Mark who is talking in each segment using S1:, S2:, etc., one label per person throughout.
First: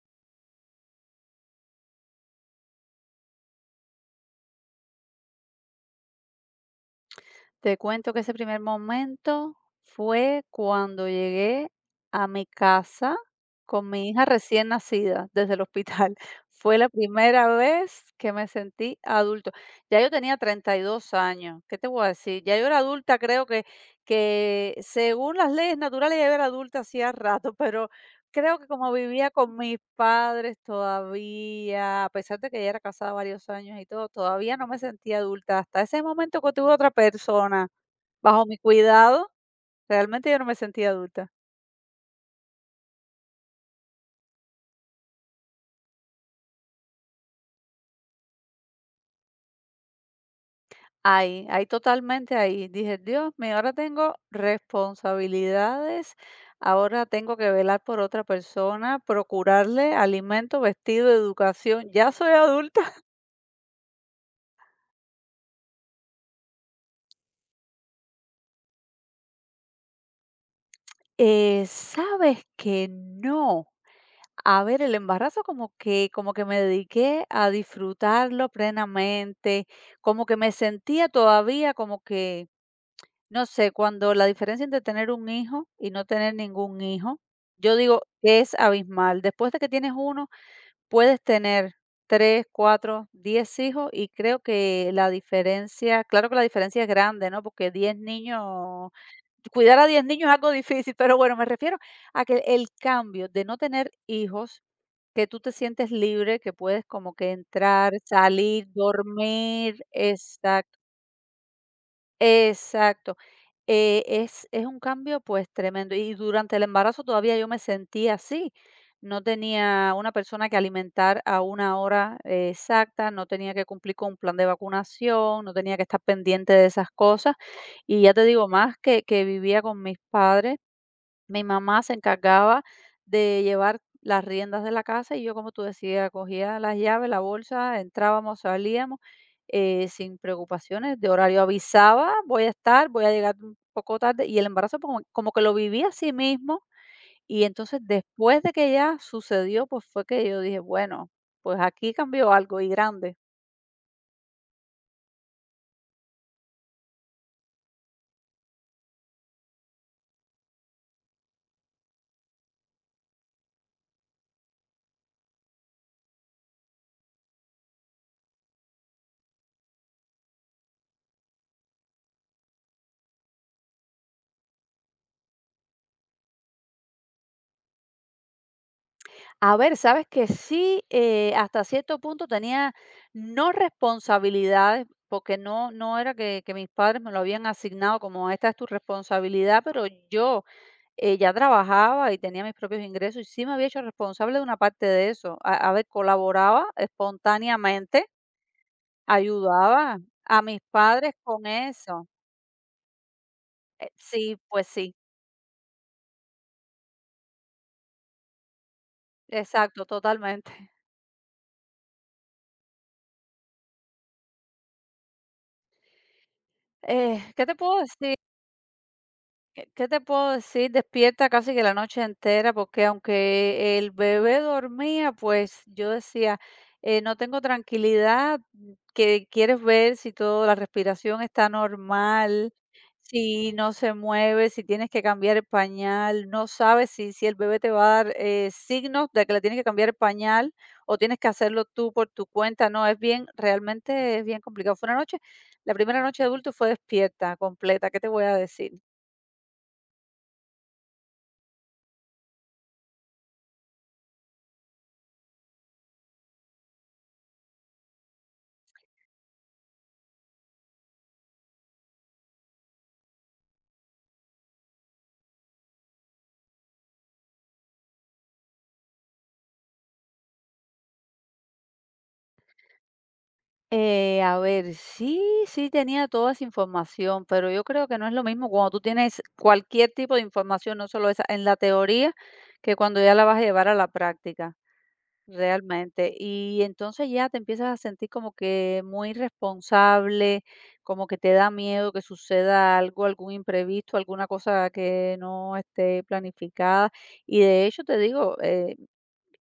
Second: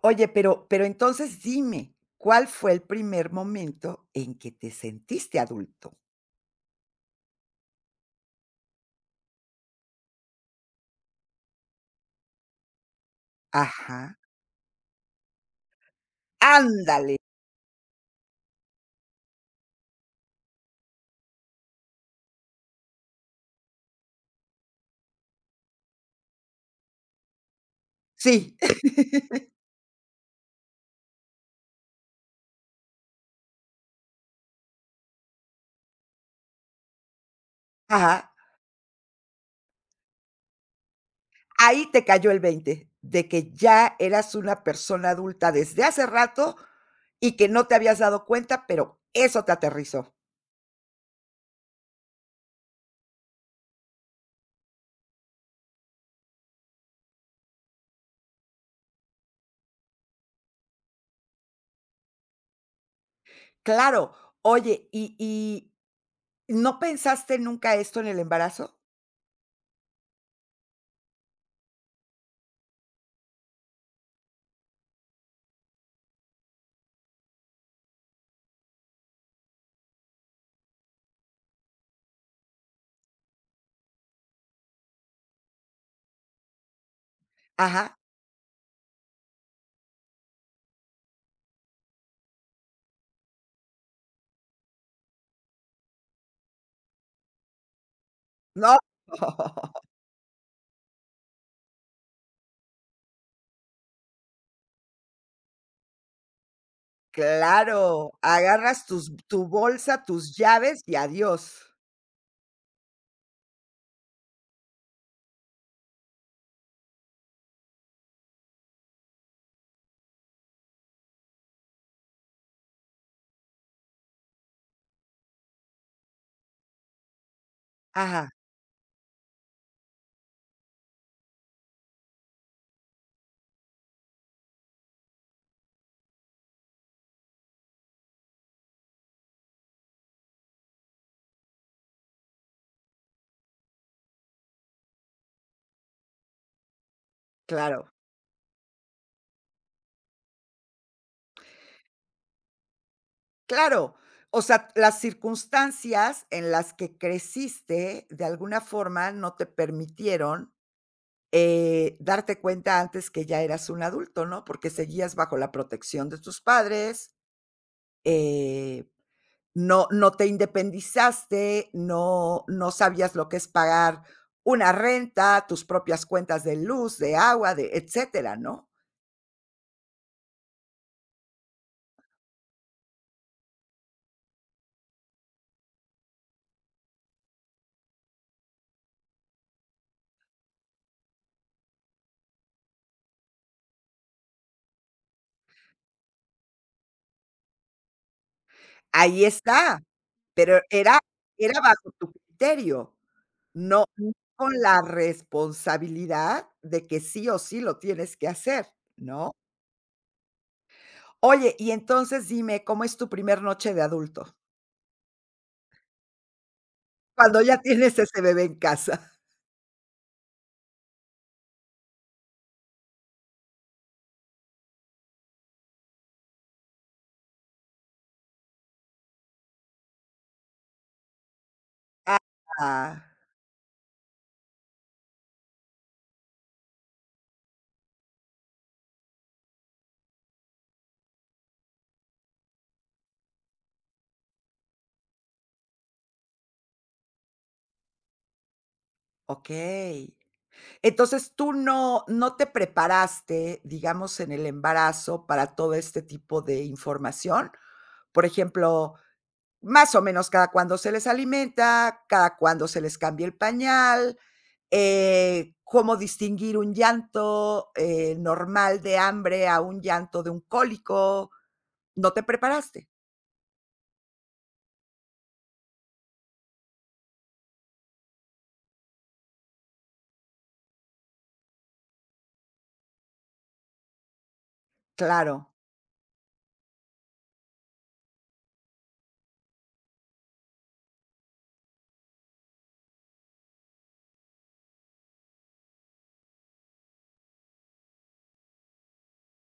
S1: Oye, pero entonces dime, ¿cuál fue el primer momento en que te sentiste adulto?
S2: Te cuento que ese primer momento fue cuando llegué a mi casa con mi
S1: Ajá,
S2: hija recién nacida desde el hospital. Fue la
S1: ándale,
S2: primera vez que me sentí adulto. Ya yo tenía 32 años. ¿Qué te voy a decir? Ya yo era adulta, creo que según las leyes naturales ya yo era adulta hacía rato, pero
S1: sí,
S2: creo que como vivía con mis padres todavía, a pesar de que ya era casada varios años y todo, todavía no me sentía adulta. Hasta ese momento que tuve otra persona
S1: ajá,
S2: bajo mi cuidado, realmente yo no me sentía adulta.
S1: ahí te cayó el 20, de que ya eras una persona adulta desde hace rato y que no te habías dado cuenta, pero eso te aterrizó.
S2: Ahí, totalmente ahí. Dije, Dios mío, ahora tengo responsabilidades, ahora tengo que velar por otra persona, procurarle alimento, vestido, educación. Ya soy adulta.
S1: Claro, oye, ¿y no pensaste nunca esto en el embarazo?
S2: ¿Sabes que no? A ver, el embarazo como que me dediqué a disfrutarlo plenamente, como que me sentía todavía como que, no sé, cuando la diferencia entre tener un hijo y no tener ningún hijo, yo
S1: Ajá,
S2: digo que es abismal. Después de que tienes uno, puedes tener 3 4 10 hijos y creo que la diferencia, claro que la diferencia es grande, ¿no? Porque 10
S1: no.
S2: niños, cuidar a 10 niños es algo difícil, pero bueno, me refiero a que el cambio de no tener hijos que tú te sientes libre, que puedes como que entrar,
S1: Claro,
S2: salir,
S1: agarras tus tu
S2: dormir,
S1: bolsa, tus
S2: exacto,
S1: llaves y adiós.
S2: exacto. Es un cambio, pues, tremendo. Y durante el embarazo todavía yo me sentía así. No tenía una persona que alimentar a una hora exacta, no tenía que cumplir con un plan de vacunación, no tenía que estar pendiente de esas cosas. Y ya te
S1: Ajá,
S2: digo, más que vivía con mis padres, mi mamá se encargaba de llevar las riendas de la casa y yo, como tú decías, cogía las llaves, la bolsa, entrábamos, salíamos, sin preocupaciones de horario. Avisaba, voy a estar, voy a llegar un poco tarde y el embarazo como, como que lo viví a sí mismo y entonces
S1: claro,
S2: después de que ya sucedió, pues fue que yo dije, bueno, pues aquí cambió algo y grande.
S1: claro. O sea, las circunstancias en las que creciste, de alguna forma, no te permitieron, darte cuenta antes que ya eras un adulto, ¿no? Porque seguías bajo la protección de tus padres, eh, no te independizaste, no sabías lo que es pagar una renta, tus propias cuentas de luz, de agua, de etcétera, ¿no?
S2: A ver, sabes que sí, hasta cierto punto tenía no responsabilidades, porque no, no era que mis padres me lo habían asignado como esta es tu responsabilidad, pero yo ya trabajaba y tenía mis propios ingresos y sí me había hecho responsable de una parte de eso. A ver, colaboraba espontáneamente,
S1: Ahí está,
S2: ayudaba a
S1: pero
S2: mis
S1: era
S2: padres con
S1: era bajo
S2: eso.
S1: tu criterio. No,
S2: Sí,
S1: con
S2: pues
S1: la
S2: sí,
S1: responsabilidad de que sí o sí lo tienes que hacer, ¿no?
S2: exacto, totalmente.
S1: Oye, y entonces dime, ¿cómo es tu primer noche de adulto? Cuando
S2: ¿Qué te
S1: ya
S2: puedo
S1: tienes
S2: decir?
S1: ese bebé en casa.
S2: ¿Qué te puedo decir? Despierta casi que la noche entera, porque aunque el bebé dormía, pues yo decía, no tengo tranquilidad, mm, que quieres ver si toda la respiración está normal,
S1: Ah,
S2: si no se mueve, si tienes que cambiar el pañal, no sabes si el bebé te va a dar signos de que le tienes que cambiar el pañal o tienes que hacerlo tú por tu cuenta. No, es bien, realmente es bien complicado. Fue una noche, la primera noche de adulto fue despierta, completa, ¿qué te voy a decir?
S1: okey. Entonces, tú no te preparaste, digamos, en el embarazo para todo este tipo de información. Por ejemplo, más o menos cada cuándo se les alimenta, cada cuándo se les cambia el pañal. Cómo distinguir un llanto, normal de hambre a un llanto de un cólico. ¿No te preparaste?
S2: A ver, sí, sí tenía toda esa información, pero yo creo que no es lo mismo cuando tú tienes cualquier tipo de información, no solo esa, en la teoría, que cuando ya la vas a llevar a la práctica,
S1: Claro,
S2: realmente. Y entonces ya te empiezas a sentir como que muy responsable, como que te da miedo que suceda algo, algún imprevisto, alguna cosa que no esté planificada. Y de hecho te digo,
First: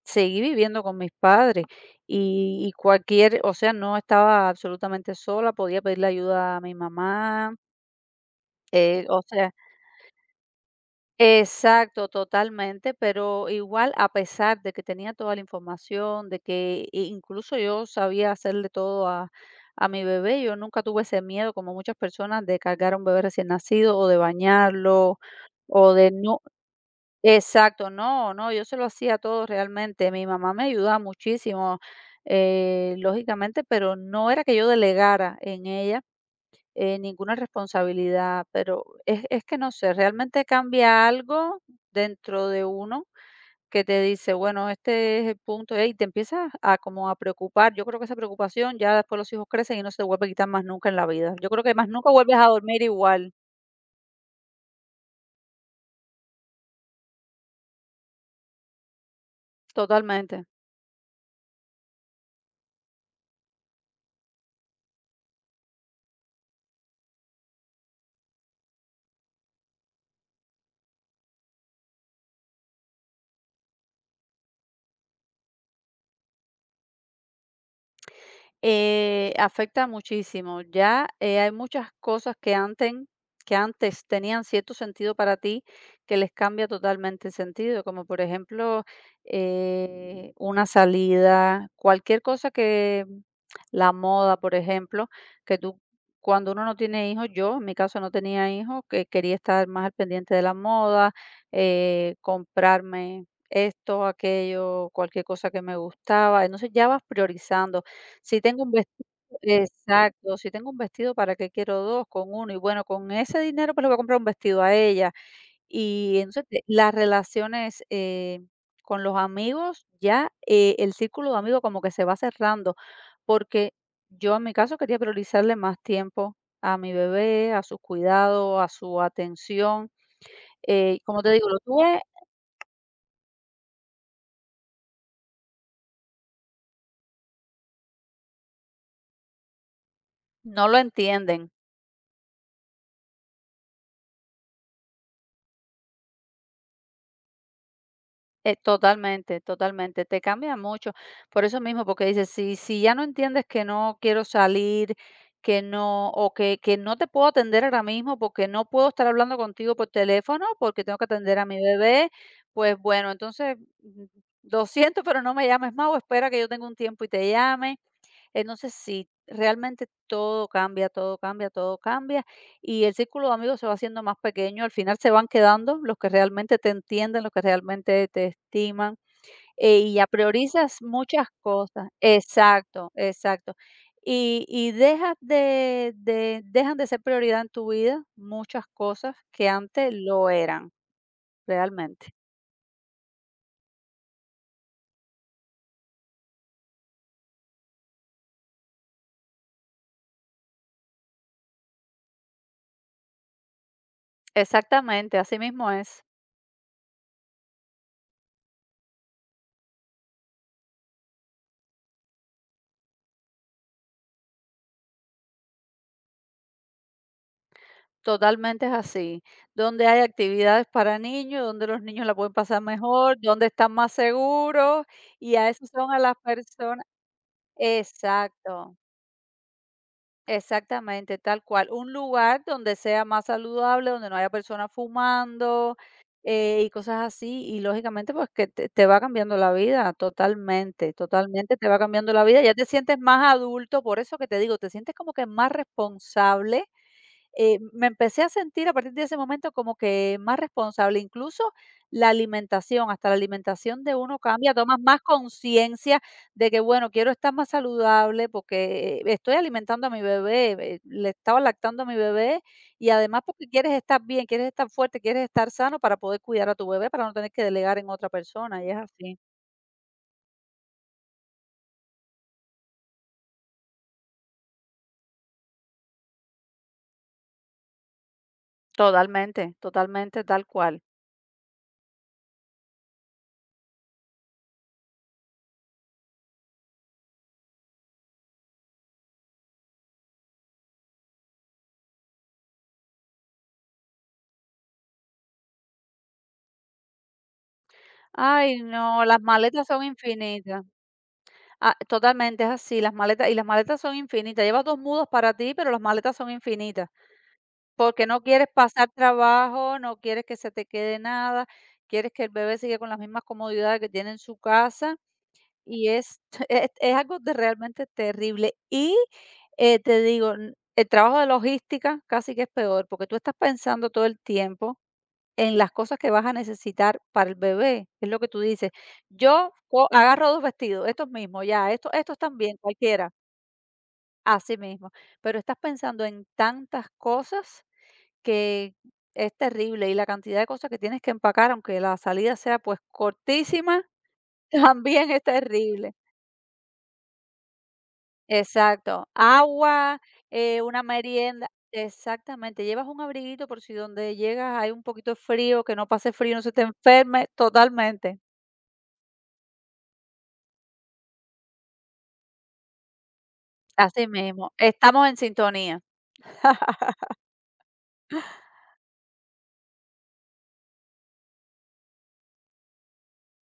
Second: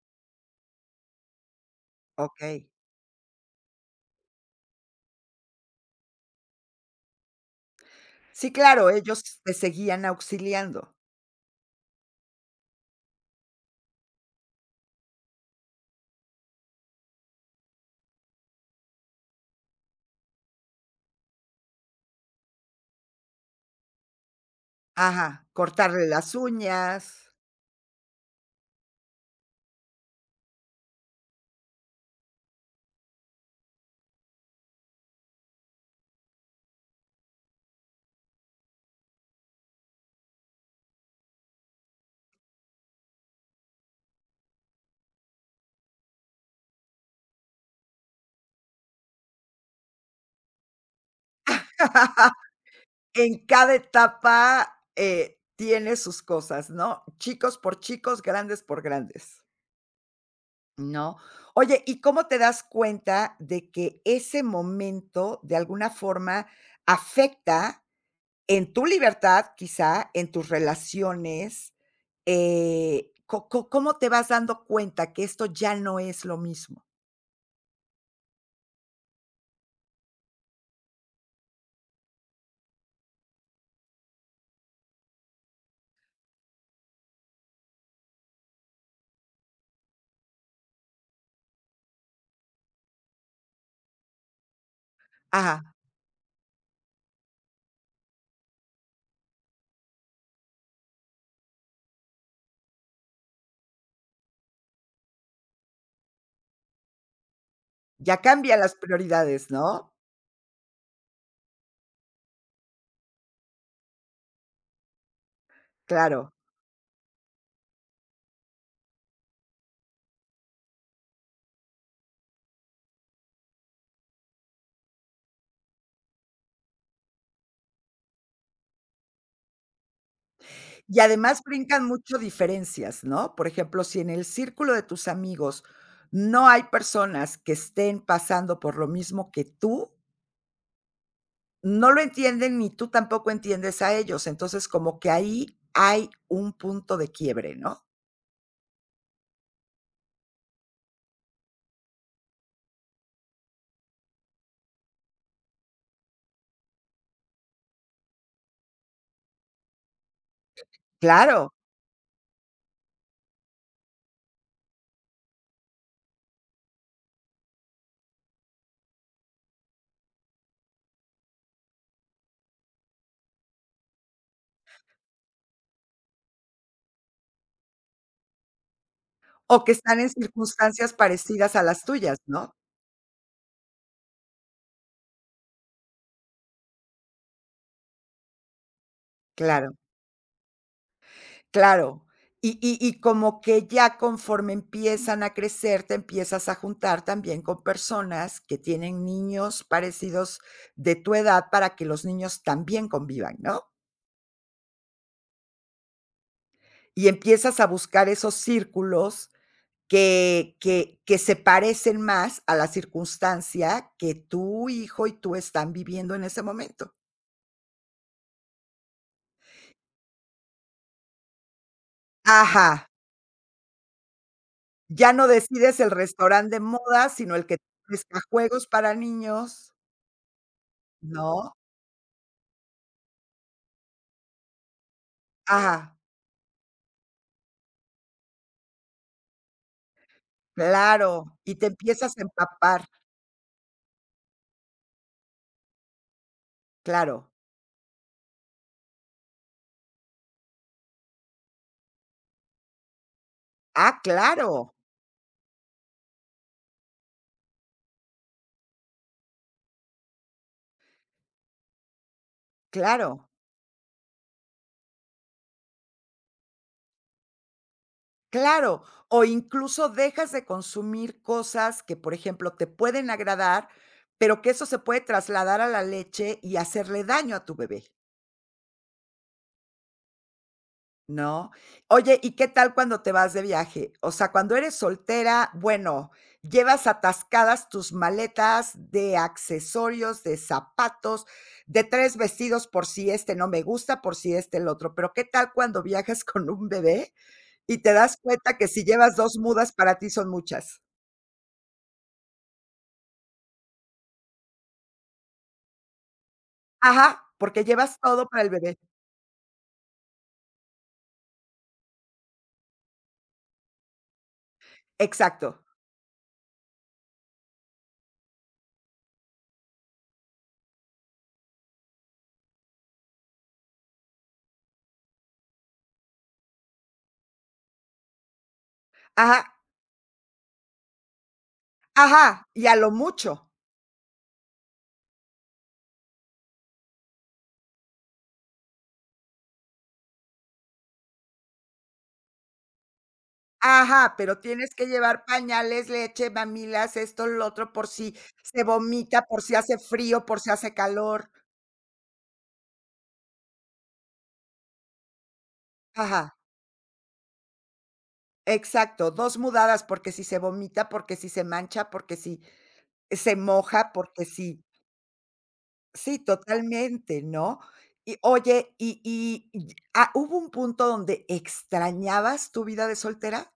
S2: seguí viviendo con mis padres y
S1: okey.
S2: y cualquier o sea, no estaba absolutamente sola, podía pedirle ayuda a mi mamá,
S1: Sí, claro,
S2: o
S1: ellos
S2: sea
S1: te seguían auxiliando.
S2: exacto, totalmente, pero igual, a pesar de que tenía toda la información, de que i incluso yo sabía hacerle todo a mi bebé, yo nunca tuve ese miedo, como muchas personas, de cargar a un bebé recién nacido o de bañarlo
S1: Ajá,
S2: o
S1: cortarle
S2: de
S1: las
S2: no
S1: uñas.
S2: exacto, no, no, yo se lo hacía todo realmente. Mi mamá me ayudaba muchísimo, lógicamente, pero no era que yo delegara en ella ninguna responsabilidad, pero es que no sé, realmente cambia algo dentro de uno que te dice, bueno, este es el punto, y te empiezas a como a preocupar. Yo creo que esa preocupación ya después los hijos crecen y no se te vuelve a quitar más nunca en la vida. Yo creo que más nunca vuelves a dormir igual,
S1: En cada etapa, tiene sus cosas, ¿no? Chicos por chicos, grandes por grandes,
S2: totalmente.
S1: ¿no? Oye, ¿y cómo te das cuenta de que ese momento, de alguna forma, afecta en tu libertad, quizá, en tus relaciones, co co ¿cómo te vas dando cuenta que esto ya no es lo mismo?
S2: Afecta muchísimo. Ya hay muchas cosas que antes tenían cierto sentido para ti que les cambia totalmente el sentido, como por ejemplo una salida, cualquier cosa que la moda, por ejemplo, que
S1: Ajá,
S2: tú cuando uno no tiene hijos, yo en mi caso no tenía hijos, que quería estar más al pendiente de la moda, comprarme esto, aquello, cualquier cosa que me gustaba. Entonces ya vas priorizando
S1: ya
S2: si
S1: cambian
S2: tengo un
S1: las
S2: vestido
S1: prioridades, ¿no?
S2: exacto, si tengo un vestido, ¿para qué quiero 2 con uno? Y bueno, con ese dinero, pues, le voy a comprar un vestido a ella. Y
S1: Claro.
S2: entonces, te las relaciones, con los amigos ya, el círculo de amigos como que se va cerrando, porque yo, en mi caso, quería priorizarle más tiempo a mi bebé, a su cuidado, a su atención.
S1: Y
S2: Como te
S1: además
S2: digo, lo
S1: brincan
S2: tuve
S1: mucho diferencias, ¿no? Por ejemplo, si en el círculo de tus amigos no hay personas que estén pasando por lo mismo que tú,
S2: no lo entienden.
S1: no lo entienden ni tú tampoco entiendes a ellos. Entonces, como que ahí hay un punto de quiebre, ¿no?
S2: Totalmente, totalmente, te cambia mucho. Por eso mismo, porque dices, si ya no entiendes que no quiero salir, que no, o que no te puedo atender ahora mismo porque no puedo estar hablando contigo por teléfono, porque tengo que atender a
S1: Claro.
S2: mi bebé, pues bueno, entonces, mm, lo siento, pero no me llames más o espera que yo tenga un tiempo y te llame. Entonces, sí, realmente todo cambia, todo cambia, todo cambia, y el círculo de amigos se va haciendo más pequeño, al final se van quedando los que realmente te entienden, los que realmente te estiman,
S1: O que
S2: y
S1: están
S2: ya
S1: en
S2: priorizas
S1: circunstancias
S2: muchas
S1: parecidas a las
S2: cosas.
S1: tuyas, ¿no?
S2: Exacto, exacto. Y dejas de dejan de ser prioridad en tu vida muchas cosas que
S1: Claro,
S2: antes lo eran,
S1: claro.
S2: realmente.
S1: Y como que ya conforme empiezan a crecer, te empiezas a juntar también con personas que tienen niños parecidos de tu edad para que los niños también convivan, ¿no?
S2: Exactamente, así mismo es.
S1: Y empiezas a buscar esos círculos que se parecen más a la circunstancia que tu hijo y tú están viviendo en ese momento.
S2: Totalmente es así. Donde hay actividades para niños, donde los niños la pueden pasar
S1: Ajá.
S2: mejor, donde están más seguros,
S1: Ya no
S2: y a eso
S1: decides el
S2: son a las
S1: restaurante de
S2: personas
S1: moda, sino el que ofrezca juegos
S2: exacto.
S1: para niños,
S2: Exactamente, tal
S1: ¿no?
S2: cual. Un lugar donde sea más saludable, donde no haya personas fumando
S1: Ah,
S2: y cosas así. Y lógicamente, pues que te va cambiando la vida totalmente,
S1: claro, y
S2: totalmente
S1: te
S2: te va cambiando
S1: empiezas a
S2: la vida. Ya te
S1: empapar,
S2: sientes más adulto, por eso que te digo, te sientes como que más responsable.
S1: claro.
S2: Me empecé a sentir a partir de ese momento como que más responsable, incluso la alimentación, hasta la alimentación de
S1: Ah,
S2: uno cambia,
S1: claro,
S2: tomas más conciencia de que, bueno, quiero estar más saludable porque, estoy alimentando a mi bebé, le estaba lactando a mi bebé y además
S1: claro,
S2: porque quieres estar bien, quieres estar fuerte, quieres estar sano para poder cuidar a tu bebé, para no tener que delegar en otra persona, y es
S1: claro.
S2: así.
S1: O incluso dejas de consumir cosas que, por ejemplo, te pueden agradar, pero que eso se puede trasladar a la leche y hacerle daño a tu bebé.
S2: Totalmente, totalmente, tal cual.
S1: No. Oye, ¿y qué tal cuando te vas de viaje? O sea, cuando eres soltera, bueno, llevas atascadas tus maletas de accesorios, de zapatos, de 3 vestidos por si este no me gusta, por si este el otro. Pero, ¿qué tal cuando viajas con un bebé y te das cuenta
S2: Ay,
S1: que si
S2: no,
S1: llevas
S2: las
S1: 2
S2: maletas
S1: mudas
S2: son
S1: para ti son
S2: infinitas.
S1: muchas?
S2: Ah, totalmente, es así, las maletas y las maletas son infinitas. Llevas 2 mudos para ti, pero las maletas son infinitas.
S1: Ajá, porque llevas
S2: Porque no
S1: todo para
S2: quieres
S1: el bebé.
S2: pasar trabajo, no quieres que se te quede nada, quieres que el bebé siga con las mismas comodidades que tiene en su casa,
S1: Exacto.
S2: y es es algo de realmente terrible. Y, te digo, n el trabajo de logística casi que es peor, porque tú estás pensando todo el tiempo en las cosas que vas a necesitar para el bebé, es lo que tú dices.
S1: Ajá,
S2: Yo co agarro 2 vestidos, estos mismos, ya, estos
S1: ajá,
S2: también,
S1: y a lo
S2: cualquiera,
S1: mucho.
S2: así mismo, pero estás pensando en tantas cosas que es terrible y la cantidad de cosas que tienes que empacar, aunque la salida sea pues cortísima,
S1: Ajá, pero tienes que
S2: también es
S1: llevar pañales,
S2: terrible.
S1: leche, mamilas, esto, lo otro, por si se
S2: Exacto,
S1: vomita, por si hace
S2: agua,
S1: frío, por si hace
S2: una
S1: calor.
S2: merienda, exactamente, llevas un abriguito por si donde llegas hay un poquito de frío, que no pase frío,
S1: Ajá,
S2: no se te enferme, totalmente.
S1: exacto, dos mudadas, porque si se vomita, porque si se mancha, porque si se moja,
S2: Así
S1: porque
S2: mismo,
S1: si
S2: estamos en sintonía.
S1: sí, totalmente, ¿no? Y oye, ¿hubo un punto donde extrañabas tu vida de soltera?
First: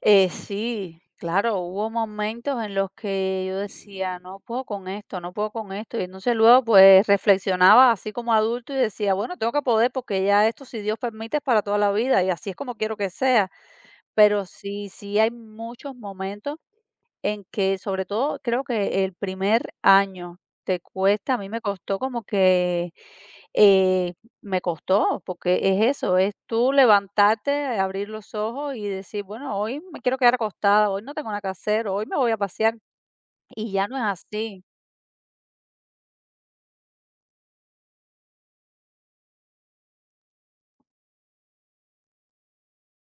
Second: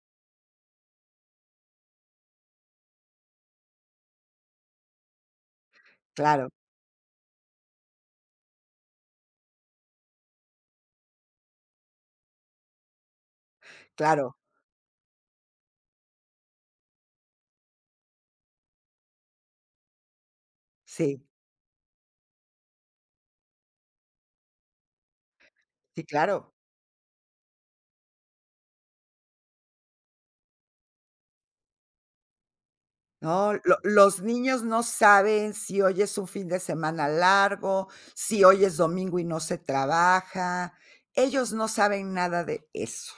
S2: Sí, claro, hubo momentos en los que yo decía, no puedo con esto, no puedo con esto. Y entonces
S1: Claro,
S2: luego pues reflexionaba así como adulto y decía, bueno, tengo que poder porque ya esto, si Dios permite, es para toda la vida y así es como quiero que sea.
S1: claro,
S2: Pero sí, sí hay muchos momentos en que, sobre todo, creo que el primer año te
S1: sí,
S2: cuesta, a mí me costó como que, eh, me costó, porque es
S1: sí,
S2: eso, es
S1: claro.
S2: tú levantarte, abrir los ojos y decir, bueno, hoy me quiero quedar acostada, hoy no tengo nada que hacer, hoy me voy a pasear,
S1: No,
S2: y
S1: lo
S2: ya no es
S1: los
S2: así.
S1: niños no saben si hoy es un fin de semana largo, si hoy es domingo y no se trabaja. Ellos no saben nada de eso.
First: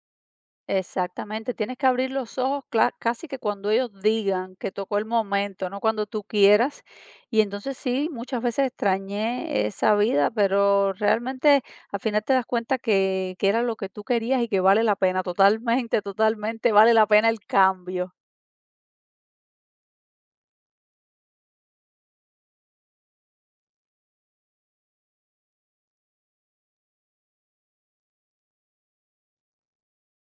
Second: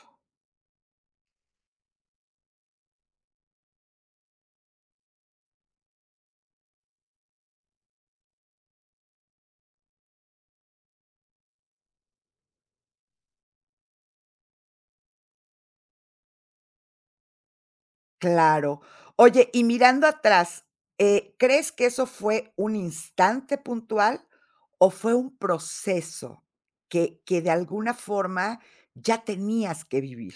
S2: Exactamente, tienes que abrir los ojos casi que cuando ellos digan que tocó el momento, no cuando tú quieras. Y entonces sí, muchas veces extrañé esa vida, pero realmente al final te das cuenta que era lo que tú querías y que vale la pena, totalmente, totalmente vale la pena el cambio.
S1: Claro. Oye, y mirando atrás, ¿crees que eso fue un instante puntual o fue un proceso que de alguna forma ya tenías que vivir?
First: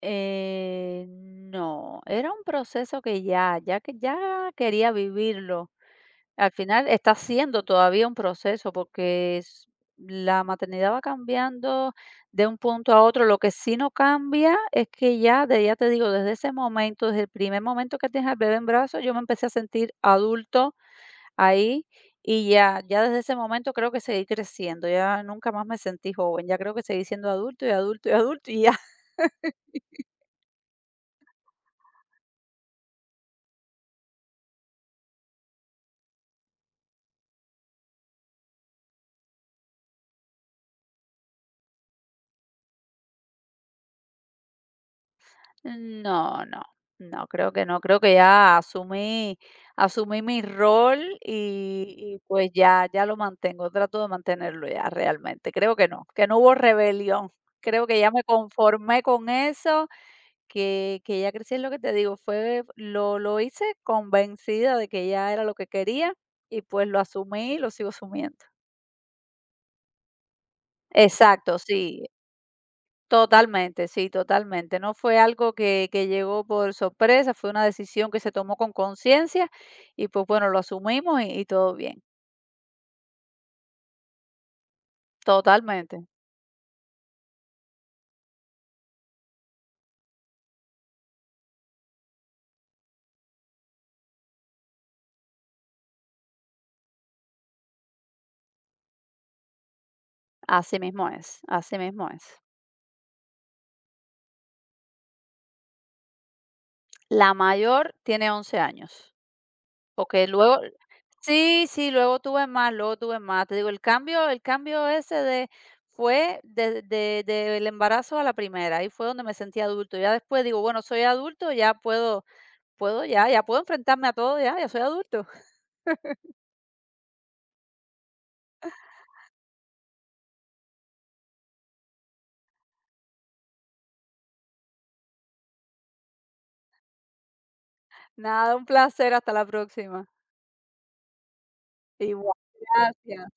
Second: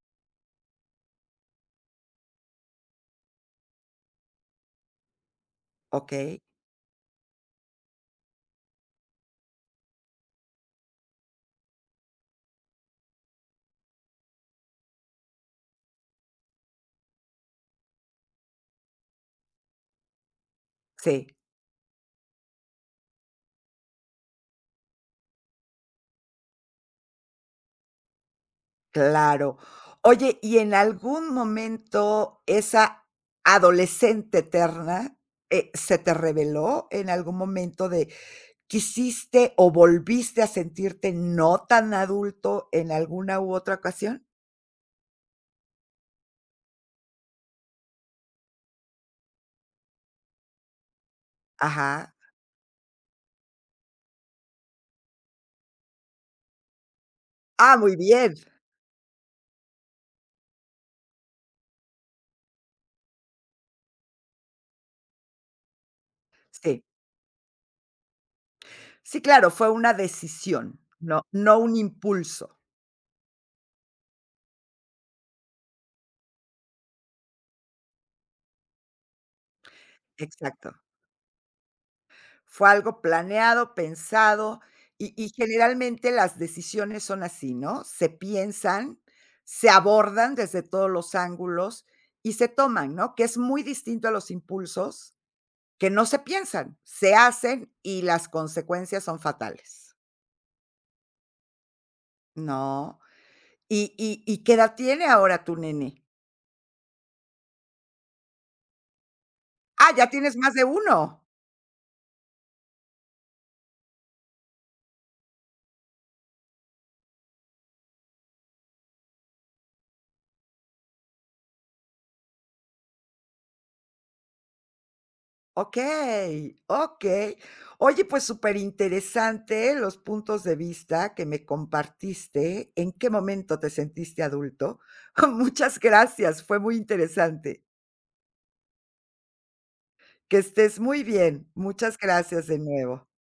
S2: No, era un proceso que ya que ya quería vivirlo.
S1: Okey,
S2: Al final está siendo todavía un proceso porque es la maternidad va cambiando de un punto a otro. Lo que sí no cambia es que ya te digo, desde ese momento, desde el primer momento que tienes al bebé en brazos, yo me empecé a sentir adulto
S1: sí.
S2: ahí y ya, ya desde ese momento creo que seguí creciendo. Ya nunca más me sentí joven. Ya creo que seguí siendo adulto y adulto y adulto y ya
S1: Claro. Oye, y en algún momento esa adolescente eterna, ¿se te reveló en algún momento de quisiste o volviste a sentirte no tan adulto en alguna u otra ocasión?
S2: no, no, no, creo que no, creo que ya asumí, asumí mi rol
S1: Ajá.
S2: y pues ya, ya lo mantengo, trato de mantenerlo ya realmente. Creo que no hubo rebelión.
S1: Ah,
S2: Creo
S1: muy
S2: que ya me
S1: bien.
S2: conformé con eso, que ya crecí en lo que te digo, fue, lo hice convencida de que ya era lo que quería y
S1: Sí.
S2: pues lo asumí y lo sigo asumiendo.
S1: Sí, claro, fue una decisión, no
S2: Exacto,
S1: un
S2: sí,
S1: impulso.
S2: totalmente, sí, totalmente. No fue algo que llegó por sorpresa, fue una decisión que se tomó con conciencia y pues bueno, lo
S1: Exacto.
S2: asumimos y todo bien.
S1: Fue algo planeado, pensado, y
S2: Totalmente.
S1: generalmente las decisiones son así, ¿no? Se piensan, se abordan desde todos los ángulos y se toman, ¿no? Que es muy distinto a los impulsos que no se piensan, se hacen y las consecuencias son fatales,
S2: Así mismo es, así mismo es.
S1: ¿no? ¿Y qué edad tiene ahora tu nene?
S2: La mayor tiene 11 años,
S1: Ah, ya
S2: porque
S1: tienes más
S2: luego,
S1: de uno.
S2: sí, sí, luego tuve más, luego tuve más. Te digo, el cambio ese de fue de, del embarazo a la primera, ahí fue donde me sentí adulto. Ya después digo, bueno, soy adulto, ya puedo, puedo ya, ya puedo enfrentarme a todo, ya, ya soy adulto.
S1: Okey, okey. Oye, pues súper interesante los puntos de vista que me compartiste, en qué momento te sentiste adulto. Muchas gracias, fue muy interesante.
S2: Nada, un placer, hasta la próxima.
S1: Que estés muy bien. Muchas
S2: Igual,
S1: gracias de nuevo.
S2: gracias.